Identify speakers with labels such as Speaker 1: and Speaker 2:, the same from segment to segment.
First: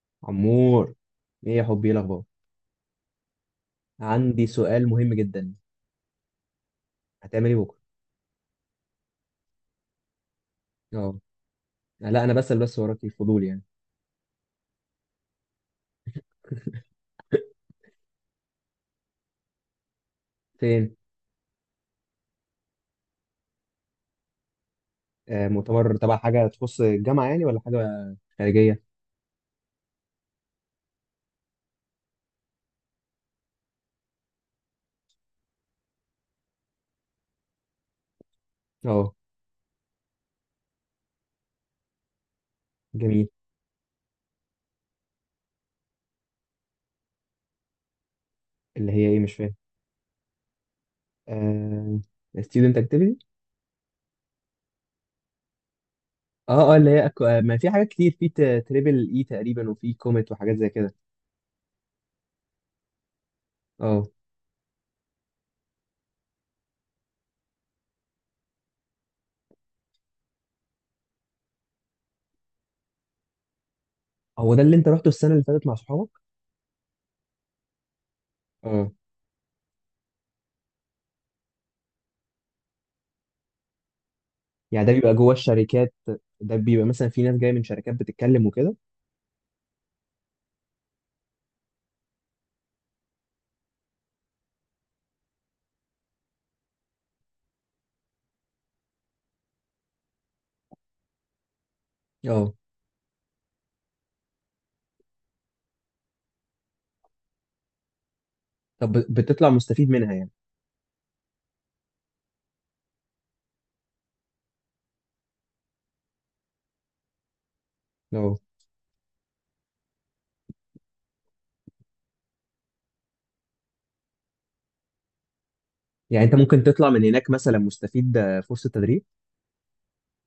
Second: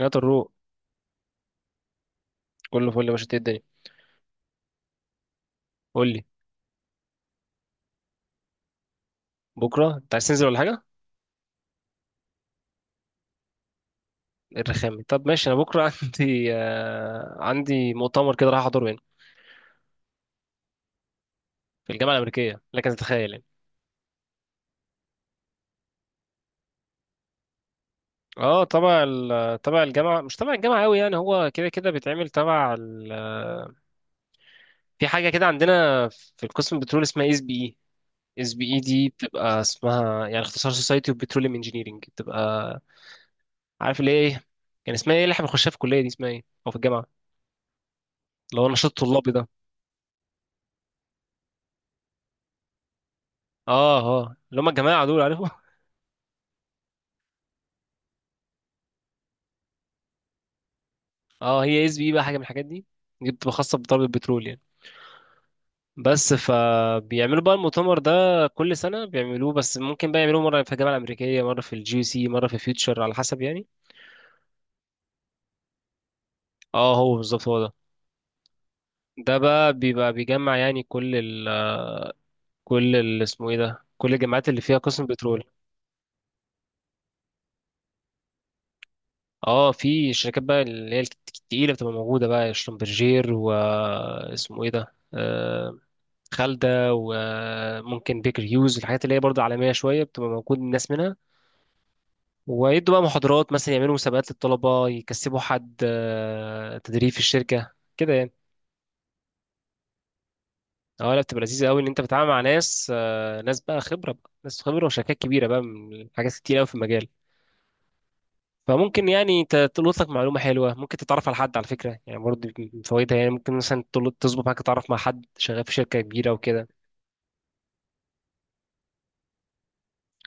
Speaker 1: يا طروق،
Speaker 2: عمور، ايه يا حبي، ايه الاخبار؟
Speaker 1: كله فل يا باشا. إنت، إيه الدنيا؟
Speaker 2: عندي سؤال مهم جدا.
Speaker 1: قول لي.
Speaker 2: هتعمل ايه بكره؟
Speaker 1: بكره انت عايز تنزل ولا حاجه؟
Speaker 2: اه. لا انا بسأل بس، وراك الفضول يعني.
Speaker 1: إيه الرخامه؟ طب ماشي، انا بكره عندي مؤتمر كده راح احضره هنا
Speaker 2: فين؟
Speaker 1: في الجامعه الامريكيه، لكن تتخيل يعني.
Speaker 2: مؤتمر تبع حاجه تخص الجامعه يعني، ولا حاجه
Speaker 1: اه،
Speaker 2: خارجيه؟
Speaker 1: تبع الجامعه، مش تبع الجامعه قوي يعني، هو كده كده بيتعمل تبع ال... آه، في حاجه كده عندنا في القسم البترول اسمها اس بي اي. اس بي اي دي
Speaker 2: اه
Speaker 1: بتبقى اسمها، يعني اختصار سوسايتي اوف بتروليوم انجينيرنج، بتبقى
Speaker 2: جميل.
Speaker 1: عارف اللي هي ايه. كان اسمها ايه اللي احنا بنخشها في الكليه دي؟ اسمها ايه او في الجامعه اللي هو نشاط
Speaker 2: اللي هي ايه؟
Speaker 1: طلابي
Speaker 2: مش
Speaker 1: ده؟
Speaker 2: فاهم. آه student activity.
Speaker 1: اه اه، اللي هم الجماعه دول، عارفهم.
Speaker 2: اه اه، اللي هي أكو... آه ما في حاجات كتير، في تريبل اي تقريبا، وفي كوميت وحاجات زي كده.
Speaker 1: اه، هي اس بي بقى حاجه من الحاجات دي. دي بتبقى خاصه بضرب
Speaker 2: اه،
Speaker 1: البترول يعني. بس فبيعملوا بقى المؤتمر ده كل سنه بيعملوه، بس ممكن بقى يعملوه مره في الجامعه الامريكيه، مره في الجي سي، مره في فيوتشر، على حسب يعني.
Speaker 2: هو ده اللي انت رحته السنه اللي فاتت مع صحابك؟
Speaker 1: اه، هو بالظبط هو ده.
Speaker 2: اه.
Speaker 1: ده بقى بيبقى بيجمع يعني كل ال اسمه ايه ده، كل الجامعات اللي فيها
Speaker 2: يعني ده
Speaker 1: قسم
Speaker 2: بيبقى جوه
Speaker 1: بترول.
Speaker 2: الشركات؟ ده بيبقى مثلا في ناس جايه من شركات بتتكلم وكده؟
Speaker 1: اه، في شركات بقى اللي هي التقيله بتبقى موجوده بقى، شلومبرجير، واسمه ايه ده، خالدة، وممكن بيكر هيوز، الحاجات اللي هي برضه عالمية شوية بتبقى موجود الناس منها.
Speaker 2: اه.
Speaker 1: ويدوا بقى محاضرات، مثلا يعملوا مسابقات للطلبة، يكسبوا حد تدريب في الشركة كده يعني.
Speaker 2: طب بتطلع مستفيد منها يعني؟
Speaker 1: اه لا، بتبقى لذيذة قوي ان انت بتتعامل مع ناس بقى خبرة، بقى ناس خبرة وشركات كبيرة بقى، من حاجات كتير قوي في المجال.
Speaker 2: اه.
Speaker 1: فممكن يعني تلقط لك معلومة حلوة، ممكن تتعرف على حد، على فكرة يعني، برضه من فوائدها يعني. ممكن مثلا تظبط معاك تتعرف مع حد شغال في شركة
Speaker 2: يعني
Speaker 1: كبيرة
Speaker 2: انت ممكن
Speaker 1: وكده.
Speaker 2: تطلع من هناك مثلا مستفيد، فرصة تدريب.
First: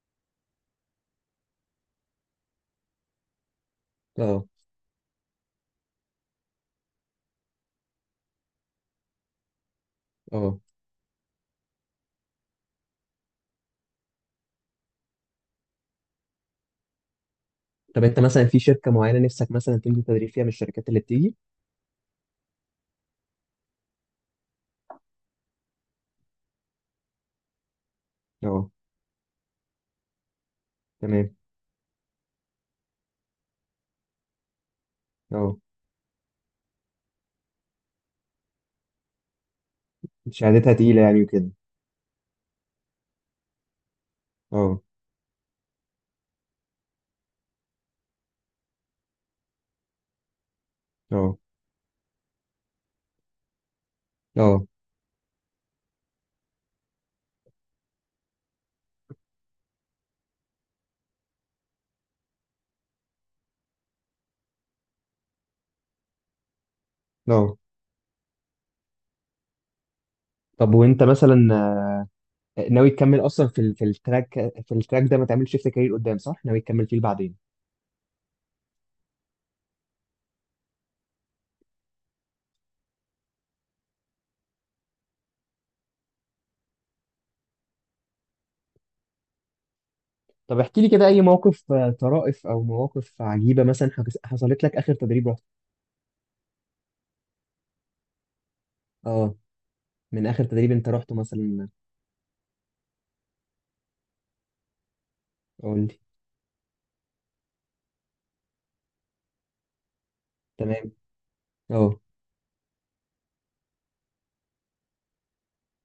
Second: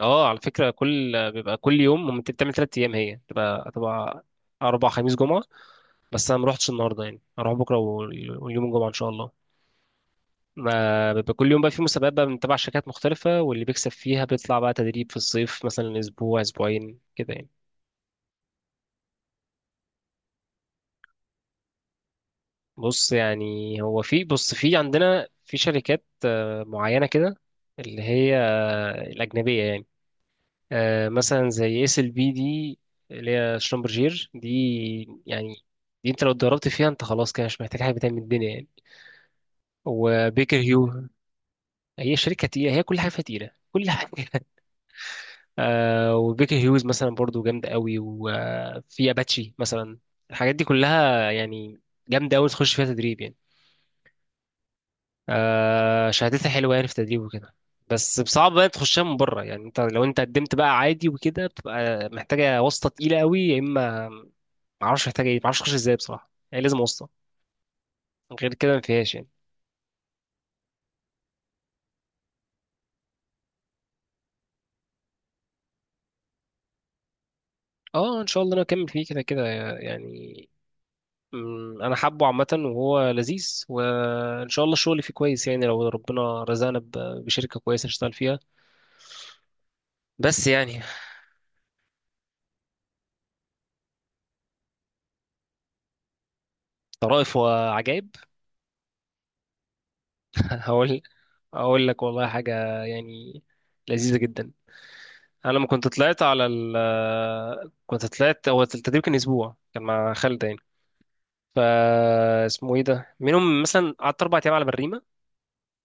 Speaker 1: اه، على فكرة كل بيبقى كل يوم، ممكن بتعمل تلات أيام، هي تبقى
Speaker 2: اه
Speaker 1: أربع، خميس جمعة. بس أنا مروحتش النهاردة يعني، هروح بكرة وال- واليوم الجمعة إن شاء الله.
Speaker 2: اه.
Speaker 1: ما بيبقى كل يوم بقى في مسابقات بقى من تبع شركات مختلفة، واللي بيكسب فيها بيطلع بقى تدريب في الصيف مثلا، أسبوع أسبوعين كده يعني.
Speaker 2: طب انت مثلا في شركة معينة نفسك مثلا تنزل تدريب فيها من الشركات اللي بتيجي؟
Speaker 1: بص يعني، هو في، بص، في عندنا في شركات معينة كده، اللي هي
Speaker 2: اه
Speaker 1: الأجنبية يعني،
Speaker 2: تمام.
Speaker 1: مثلا زي اس ال بي دي، اللي هي شلومبرجير دي يعني.
Speaker 2: اه،
Speaker 1: دي انت لو اتدربت فيها انت خلاص كده، مش محتاج حاجه تاني من الدنيا يعني. وبيكر
Speaker 2: شهادتها تقيلة
Speaker 1: هيو،
Speaker 2: يعني وكده.
Speaker 1: هي شركه تقيله، هي كل حاجه فيها تقيله، كل حاجه.
Speaker 2: اه
Speaker 1: وبيكر هيوز مثلا برضو جامده قوي، وفي اباتشي مثلا، الحاجات دي كلها
Speaker 2: اه
Speaker 1: يعني جامده قوي، تخش فيها تدريب يعني.
Speaker 2: اه
Speaker 1: شهادتها حلوه يعني، في تدريب وكده. بس صعب بقى تخشها من بره يعني. انت لو انت قدمت بقى عادي وكده، بتبقى محتاجه واسطه تقيله قوي، يا اما ما اعرفش محتاج ايه، ما اعرفش اخش ازاي بصراحه، يعني لازم واسطه.
Speaker 2: اه.
Speaker 1: غير كده ما فيهاش يعني.
Speaker 2: طب وانت مثلا، ناوي تكمل اصلا في التراك؟ في التراك ده ما تعملش شيفت كارير قدام صح؟ ناوي تكمل فيه بعدين؟
Speaker 1: اه ان شاء الله انا اكمل فيه كده كده يعني. انا حابه عامه وهو لذيذ، وان شاء الله الشغل فيه كويس يعني، لو ربنا رزقنا ب- بشركه كويسه نشتغل فيها، بس
Speaker 2: طب
Speaker 1: يعني.
Speaker 2: احكي لي كده اي موقف، طرائف او مواقف عجيبة مثلا حصلت لك اخر تدريب رحت.
Speaker 1: طرائف وعجائب؟
Speaker 2: اه. من اخر تدريب انت
Speaker 1: هقول،
Speaker 2: رحته مثلا.
Speaker 1: اقول لك والله حاجه يعني لذيذه جدا. انا لما
Speaker 2: قول
Speaker 1: كنت
Speaker 2: لي.
Speaker 1: طلعت على ال كنت طلعت هو التدريب كان اسبوع، كان مع خالد يعني.
Speaker 2: تمام. اه
Speaker 1: اسمه ايه ده، منهم مثلا قعدت اربع ايام على بريمه.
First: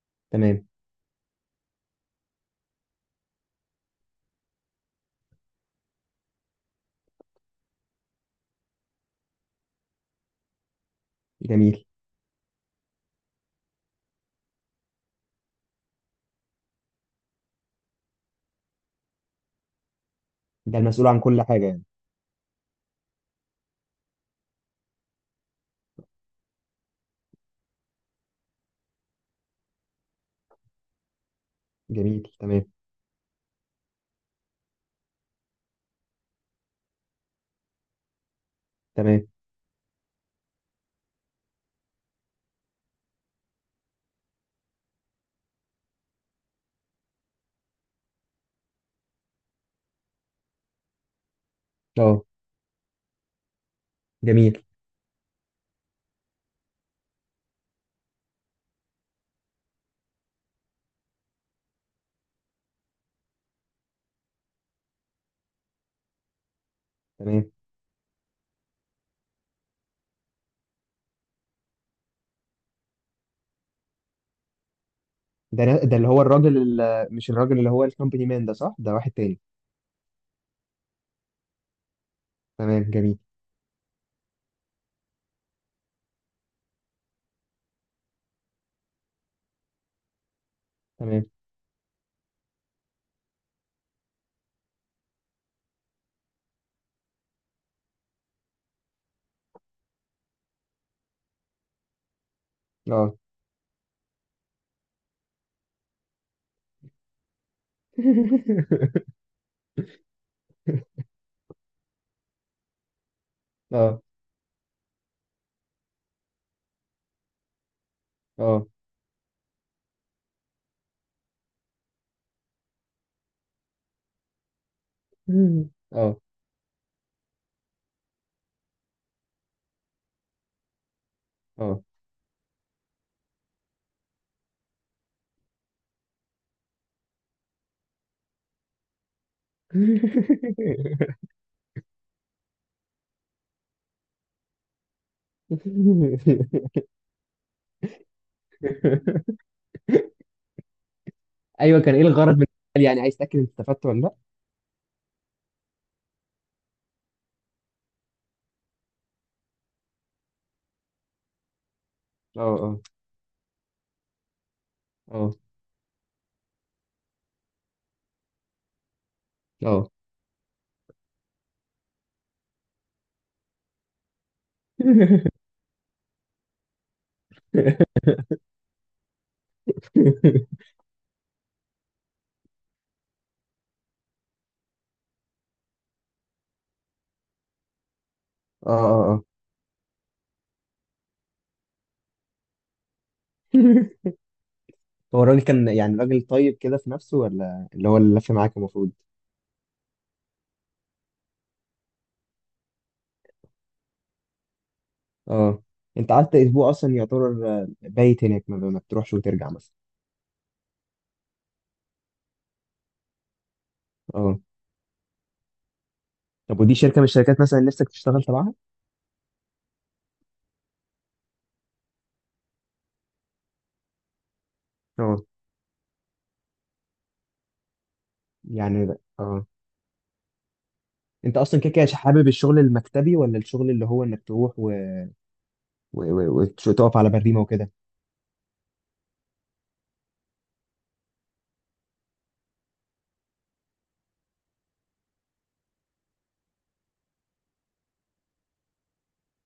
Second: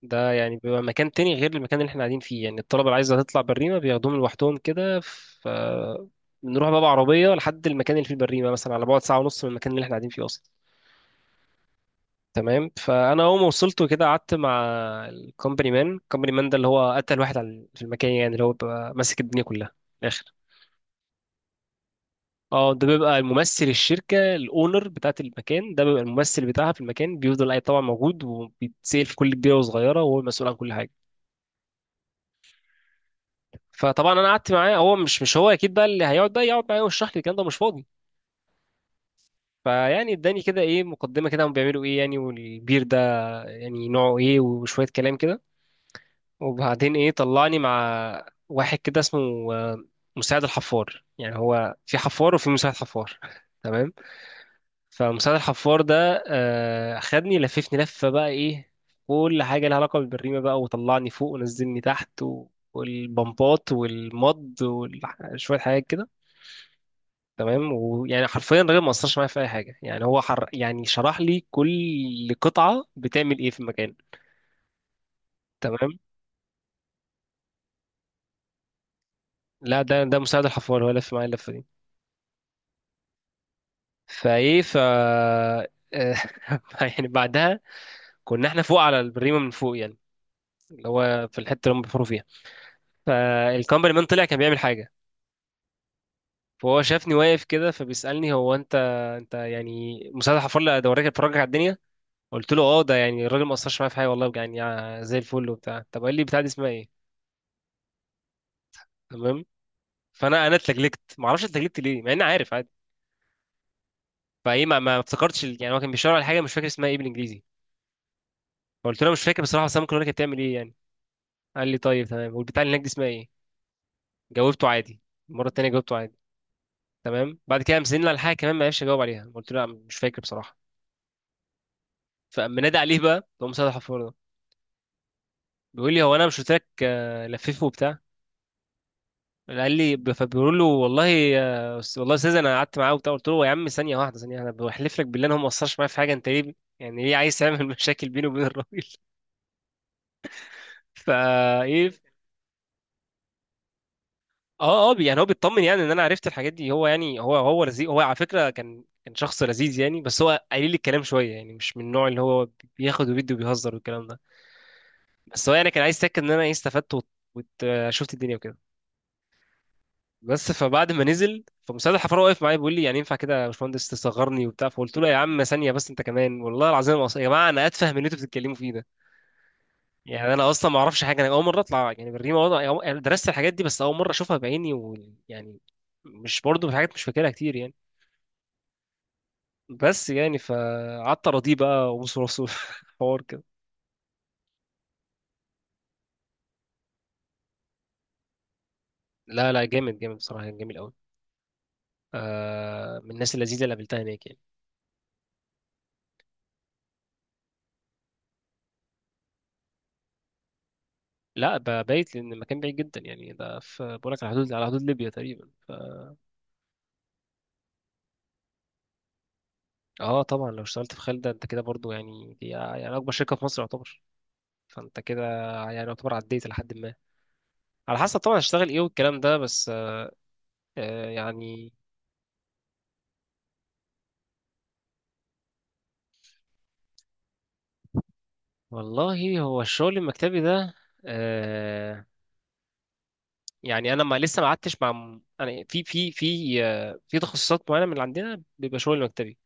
Speaker 1: ده يعني
Speaker 2: تمام
Speaker 1: بيبقى مكان تاني غير المكان اللي احنا قاعدين فيه يعني، الطلبة اللي عايزة تطلع بريمة بياخدوهم لوحدهم كده. ف بنروح بقى بعربية لحد المكان اللي فيه البريمة، مثلا على بعد ساعة ونص من المكان اللي احنا قاعدين فيه أصلا.
Speaker 2: جميل.
Speaker 1: تمام، فأنا أول ما وصلت وكده قعدت مع الكومباني مان. الكومباني مان ده اللي هو أتقل واحد في المكان يعني، اللي هو بيبقى ماسك الدنيا كلها من الآخر.
Speaker 2: ده المسؤول عن كل حاجة يعني؟
Speaker 1: اه، ده بيبقى الممثل الشركة الأونر، بتاعت المكان ده بيبقى الممثل بتاعها في المكان، بيفضل أي طبعا موجود وبيتسأل في كل كبيرة وصغيرة، وهو المسؤول عن كل حاجة.
Speaker 2: جميل تمام.
Speaker 1: فطبعا انا قعدت معاه، هو مش هو اكيد بقى اللي هيقعد بقى يقعد معايا ويشرح لي الكلام ده، مش فاضي.
Speaker 2: تمام
Speaker 1: فيعني اداني كده ايه مقدمه كده، هم بيعملوا ايه يعني، والبير ده يعني نوعه ايه، وشويه كلام كده. وبعدين ايه، طلعني مع واحد كده اسمه آه، مساعد الحفار. يعني هو في
Speaker 2: اه
Speaker 1: حفار وفي مساعد حفار. تمام.
Speaker 2: جميل
Speaker 1: فمساعد الحفار ده خدني لففني لفه بقى ايه، كل حاجه لها علاقه بالبريمه بقى، وطلعني فوق ونزلني تحت. والبمبات والمض وشوية حاجات كده.
Speaker 2: تمام.
Speaker 1: تمام، ويعني حرفيا الراجل ما اثرش معايا في اي حاجه يعني، هو حر يعني، شرح لي كل قطعه بتعمل ايه في المكان.
Speaker 2: ده
Speaker 1: تمام،
Speaker 2: اللي هو الراجل اللي، مش الراجل اللي هو الكومباني مان ده صح، ده واحد تاني؟
Speaker 1: لا، ده مساعد الحفار، هو لف معايا اللفه دي.
Speaker 2: تمام جميل.
Speaker 1: فايه ف آه، يعني بعدها كنا احنا فوق على البريمه، من فوق يعني، اللي
Speaker 2: تمام
Speaker 1: هو في الحته اللي هم بيحفروا فيها. فالكمبري مان طلع كان بيعمل حاجه، فهو شافني واقف كده فبيسالني: هو انت، انت يعني مساعد الحفار اللي ده وراك اتفرجك على الدنيا؟ قلت له اه، ده
Speaker 2: اه.
Speaker 1: يعني الراجل ما اثرش معايا في حاجه والله يعني، زي الفل وبتاع. طب قال لي: بتاع دي اسمها ايه؟ تمام. فانا اتلجلجت، ما اعرفش اتلجلجت ليه، مع اني عارف عادي.
Speaker 2: اه
Speaker 1: فايه ما, ما افتكرتش يعني، هو كان بيشاور على حاجه مش فاكر اسمها ايه بالانجليزي.
Speaker 2: اه
Speaker 1: فقلت له: مش فاكر بصراحه، بس انا ممكن اقول لك هي بتعمل ايه يعني. قال لي طيب تمام، والبتاع اللي هناك دي اسمها ايه؟ جاوبته عادي. المره التانيه جاوبته عادي.
Speaker 2: اه
Speaker 1: تمام. بعد كده قام سالني على حاجه كمان ما عرفش اجاوب عليها، قلت له لا مش فاكر بصراحه.
Speaker 2: اه.
Speaker 1: فقام نادي عليه بقى، تقوم مسدح الحفار ده، بيقول لي: هو انا مش قلت لك لففه وبتاع؟ قال لي، فبيقول له: والله والله يا استاذ انا قعدت معاه وبتاع. قلت له يا عم ثانيه واحده، ثانيه، انا بحلف لك بالله انا ما قصرش معايا في حاجه، انت ليه يعني ليه عايز تعمل مشاكل بيني وبين الراجل؟
Speaker 2: ايوه،
Speaker 1: ايه.
Speaker 2: كان ايه الغرض من السؤال؟ يعني عايز تاكد انت استفدت ولا لا؟
Speaker 1: اه اه، يعني هو بيطمن يعني ان انا عرفت الحاجات دي. هو يعني هو لذيذ، هو على فكره كان شخص لذيذ يعني، بس هو قليل الكلام شويه يعني، مش من النوع اللي هو
Speaker 2: اه
Speaker 1: بياخد وبيدي وبيهزر والكلام ده.
Speaker 2: اه اه
Speaker 1: بس هو يعني كان عايز يتاكد ان انا ايه استفدت وشفت الدنيا وكده.
Speaker 2: اه.
Speaker 1: بس، فبعد ما نزل فمستشفى الحفاره واقف معايا بيقول لي: يعني ينفع كده يا باشمهندس تصغرني وبتاع؟ فقلت له: يا عم ثانيه بس انت كمان، والله العظيم يا جماعه انا اتفه من اللي انتوا بتتكلموا فيه ده يعني. انا اصلا ما اعرفش حاجه، انا اول مره اطلع يعني بالريمه وضع، يعني درست الحاجات دي بس اول مره اشوفها بعيني، ويعني مش برضه في حاجات مش فاكرها كتير يعني.
Speaker 2: اه اه اه.
Speaker 1: بس يعني، فقعدت اراضيه بقى وبص راسه. حوار كده.
Speaker 2: هو الراجل كان يعني راجل طيب كده في نفسه، ولا اللي هو اللي لف معاك المفروض؟
Speaker 1: لا لا، جامد جامد بصراحه، كان جميل قوي. آه، من الناس اللذيذه اللي قابلتها هناك يعني.
Speaker 2: اه. انت قعدت اسبوع اصلا، يعتبر بايت هناك، ما بتروحش وترجع مثلا؟
Speaker 1: لا، بايت، لان المكان بعيد جدا يعني. ده، في، بقول لك على
Speaker 2: اه.
Speaker 1: حدود ليبيا تقريبا.
Speaker 2: طب ودي شركه من الشركات مثلا نفسك تشتغل تبعها؟
Speaker 1: اه طبعا، لو اشتغلت في خالد انت كده برضو يعني، دي يعني اكبر شركه في مصر يعتبر، فانت كده
Speaker 2: اه.
Speaker 1: يعني يعتبر عديت لحد ما، على حسب طبعا هشتغل ايه والكلام ده
Speaker 2: اه.
Speaker 1: بس.
Speaker 2: انت اصلا
Speaker 1: يعني
Speaker 2: كده كده حابب الشغل المكتبي، ولا الشغل اللي هو انك تروح و... وتقف على بريمه وكده؟
Speaker 1: والله، هو الشغل المكتبي ده آه يعني، انا ما لسه ما قعدتش مع، انا في تخصصات معينه من اللي عندنا بيبقى شغل مكتبي.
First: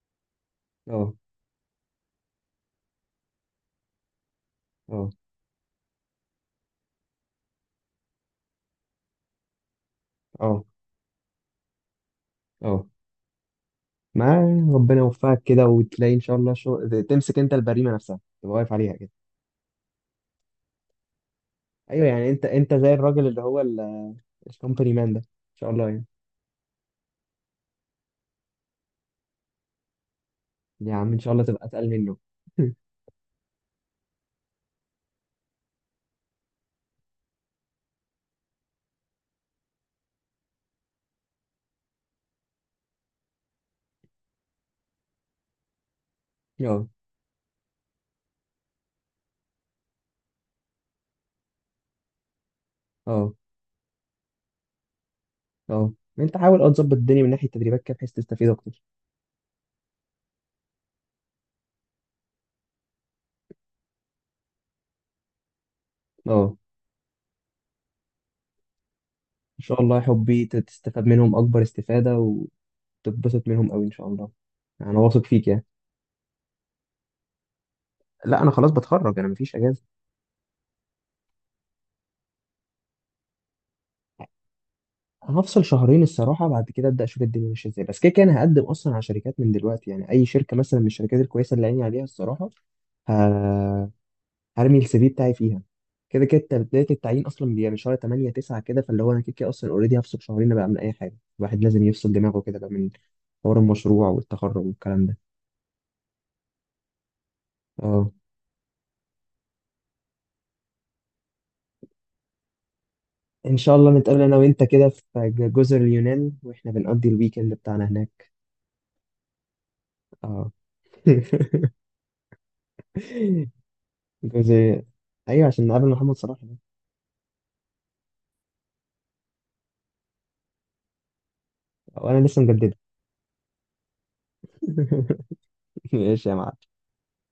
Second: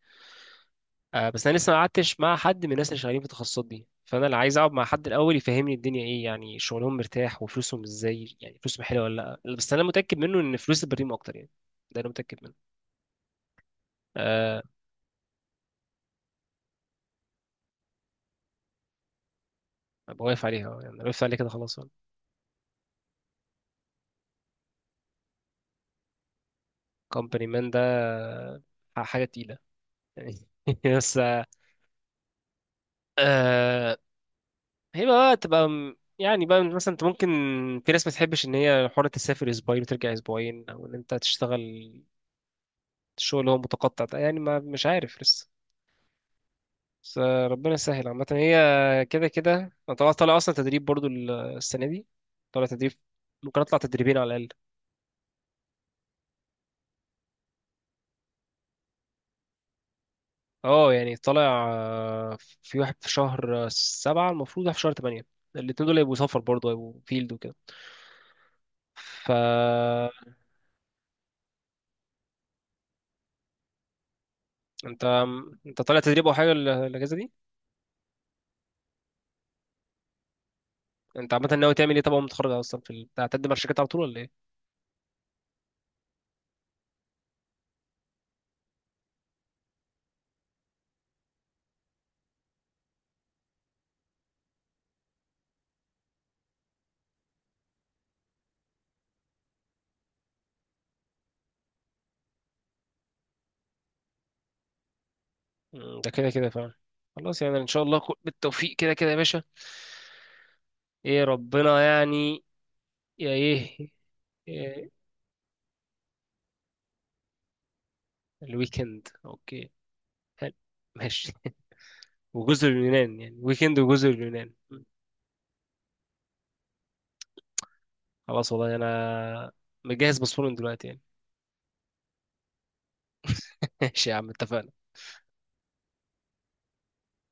Speaker 2: اه
Speaker 1: بس انا لسه ما قعدتش مع حد من الناس اللي شغالين في التخصصات دي، فانا اللي عايز اقعد مع حد
Speaker 2: اه
Speaker 1: الاول يفهمني الدنيا ايه، يعني شغلهم مرتاح وفلوسهم ازاي، يعني فلوسهم حلوه ولا لا، بس انا متاكد منه ان
Speaker 2: اه
Speaker 1: فلوس البريم اكتر يعني. ده انا متاكد منه.
Speaker 2: اه. ما
Speaker 1: أه.
Speaker 2: ربنا يوفقك كده، وتلاقي ان شاء الله شغل تمسك انت البريمه نفسها، تبقى واقف عليها كده.
Speaker 1: أبقى واقف عليها، يعني أنا وقفت عليه كده خلاص.
Speaker 2: ايوه، يعني انت زي الراجل اللي هو الكومباني مان ده ان شاء الله يعني.
Speaker 1: كومباني مان ده حاجه تقيله يعني.
Speaker 2: يا عم ان
Speaker 1: بس.
Speaker 2: شاء الله تبقى اتقل منه.
Speaker 1: آه، هي بقى تبقى يعني بقى، مثلا انت ممكن، في ناس ما تحبش ان هي حرة تسافر اسبوعين وترجع اسبوعين، او ان انت تشتغل شغل هو متقطع ده يعني، ما مش عارف لسه.
Speaker 2: اه
Speaker 1: بس ربنا يسهل عامة، هي كده كده. انا طالع اصلا تدريب برضو السنة دي. طالع تدريب،
Speaker 2: اه
Speaker 1: ممكن اطلع تدريبين على الأقل.
Speaker 2: اه. انت حاول اه تظبط الدنيا من ناحيه التدريبات كده، بحيث تستفيد اكتر.
Speaker 1: اه يعني طالع، آه، في واحد في شهر سبعة، المفروض واحد في شهر تمانية. الاتنين دول هيبقوا سفر
Speaker 2: اه
Speaker 1: برضو، هيبقوا فيلد وكده. ف
Speaker 2: ان شاء الله يا حبي، تستفاد منهم اكبر استفاده، وتتبسط منهم قوي ان شاء الله. انا
Speaker 1: انت
Speaker 2: واثق فيك يعني.
Speaker 1: انت طالع تدريب او حاجة الاجازة دي؟
Speaker 2: لا انا خلاص بتخرج، انا مفيش اجازه.
Speaker 1: انت عامة ناوي تعمل ايه؟ طبعا لما تتخرج اصلا هتقدم على الشركات على طول ولا ايه؟
Speaker 2: هفصل شهرين الصراحه، بعد كده ابدا اشوف الدنيا ماشيه ازاي، بس كده كده انا هقدم اصلا على شركات من دلوقتي، يعني اي شركه مثلا من الشركات الكويسه اللي عيني عليها الصراحه. ه... هرمي السي في بتاعي فيها. كده كده بداية التعيين أصلا بيبقى من شهر 8 9 كده، فاللي هو أنا كده كده أصلا أوريدي هفصل شهرين بقى من أي حاجة. الواحد لازم يفصل دماغه كده بقى من حوار المشروع والتخرج والكلام ده.
Speaker 1: ده كده كده فعلا. خلاص يعني، ان شاء الله
Speaker 2: أه.
Speaker 1: بالتوفيق كده كده يا باشا. ايه ربنا يعني، يا
Speaker 2: إن شاء
Speaker 1: ايه.
Speaker 2: الله نتقابل أنا وأنت كده
Speaker 1: إيه،
Speaker 2: في جزر اليونان، وإحنا بنقضي الويكند بتاعنا هناك.
Speaker 1: الويكند اوكي،
Speaker 2: أه.
Speaker 1: حلو، ماشي. وجزر اليونان يعني، ويكند وجزر اليونان.
Speaker 2: جزر. أيوة عشان نقابل محمد صلاح ده.
Speaker 1: خلاص والله، انا مجهز باسبور من دلوقتي يعني.
Speaker 2: وأنا لسه مجددة.
Speaker 1: ماشي يا عم، اتفقنا.
Speaker 2: ماشي يا معلم.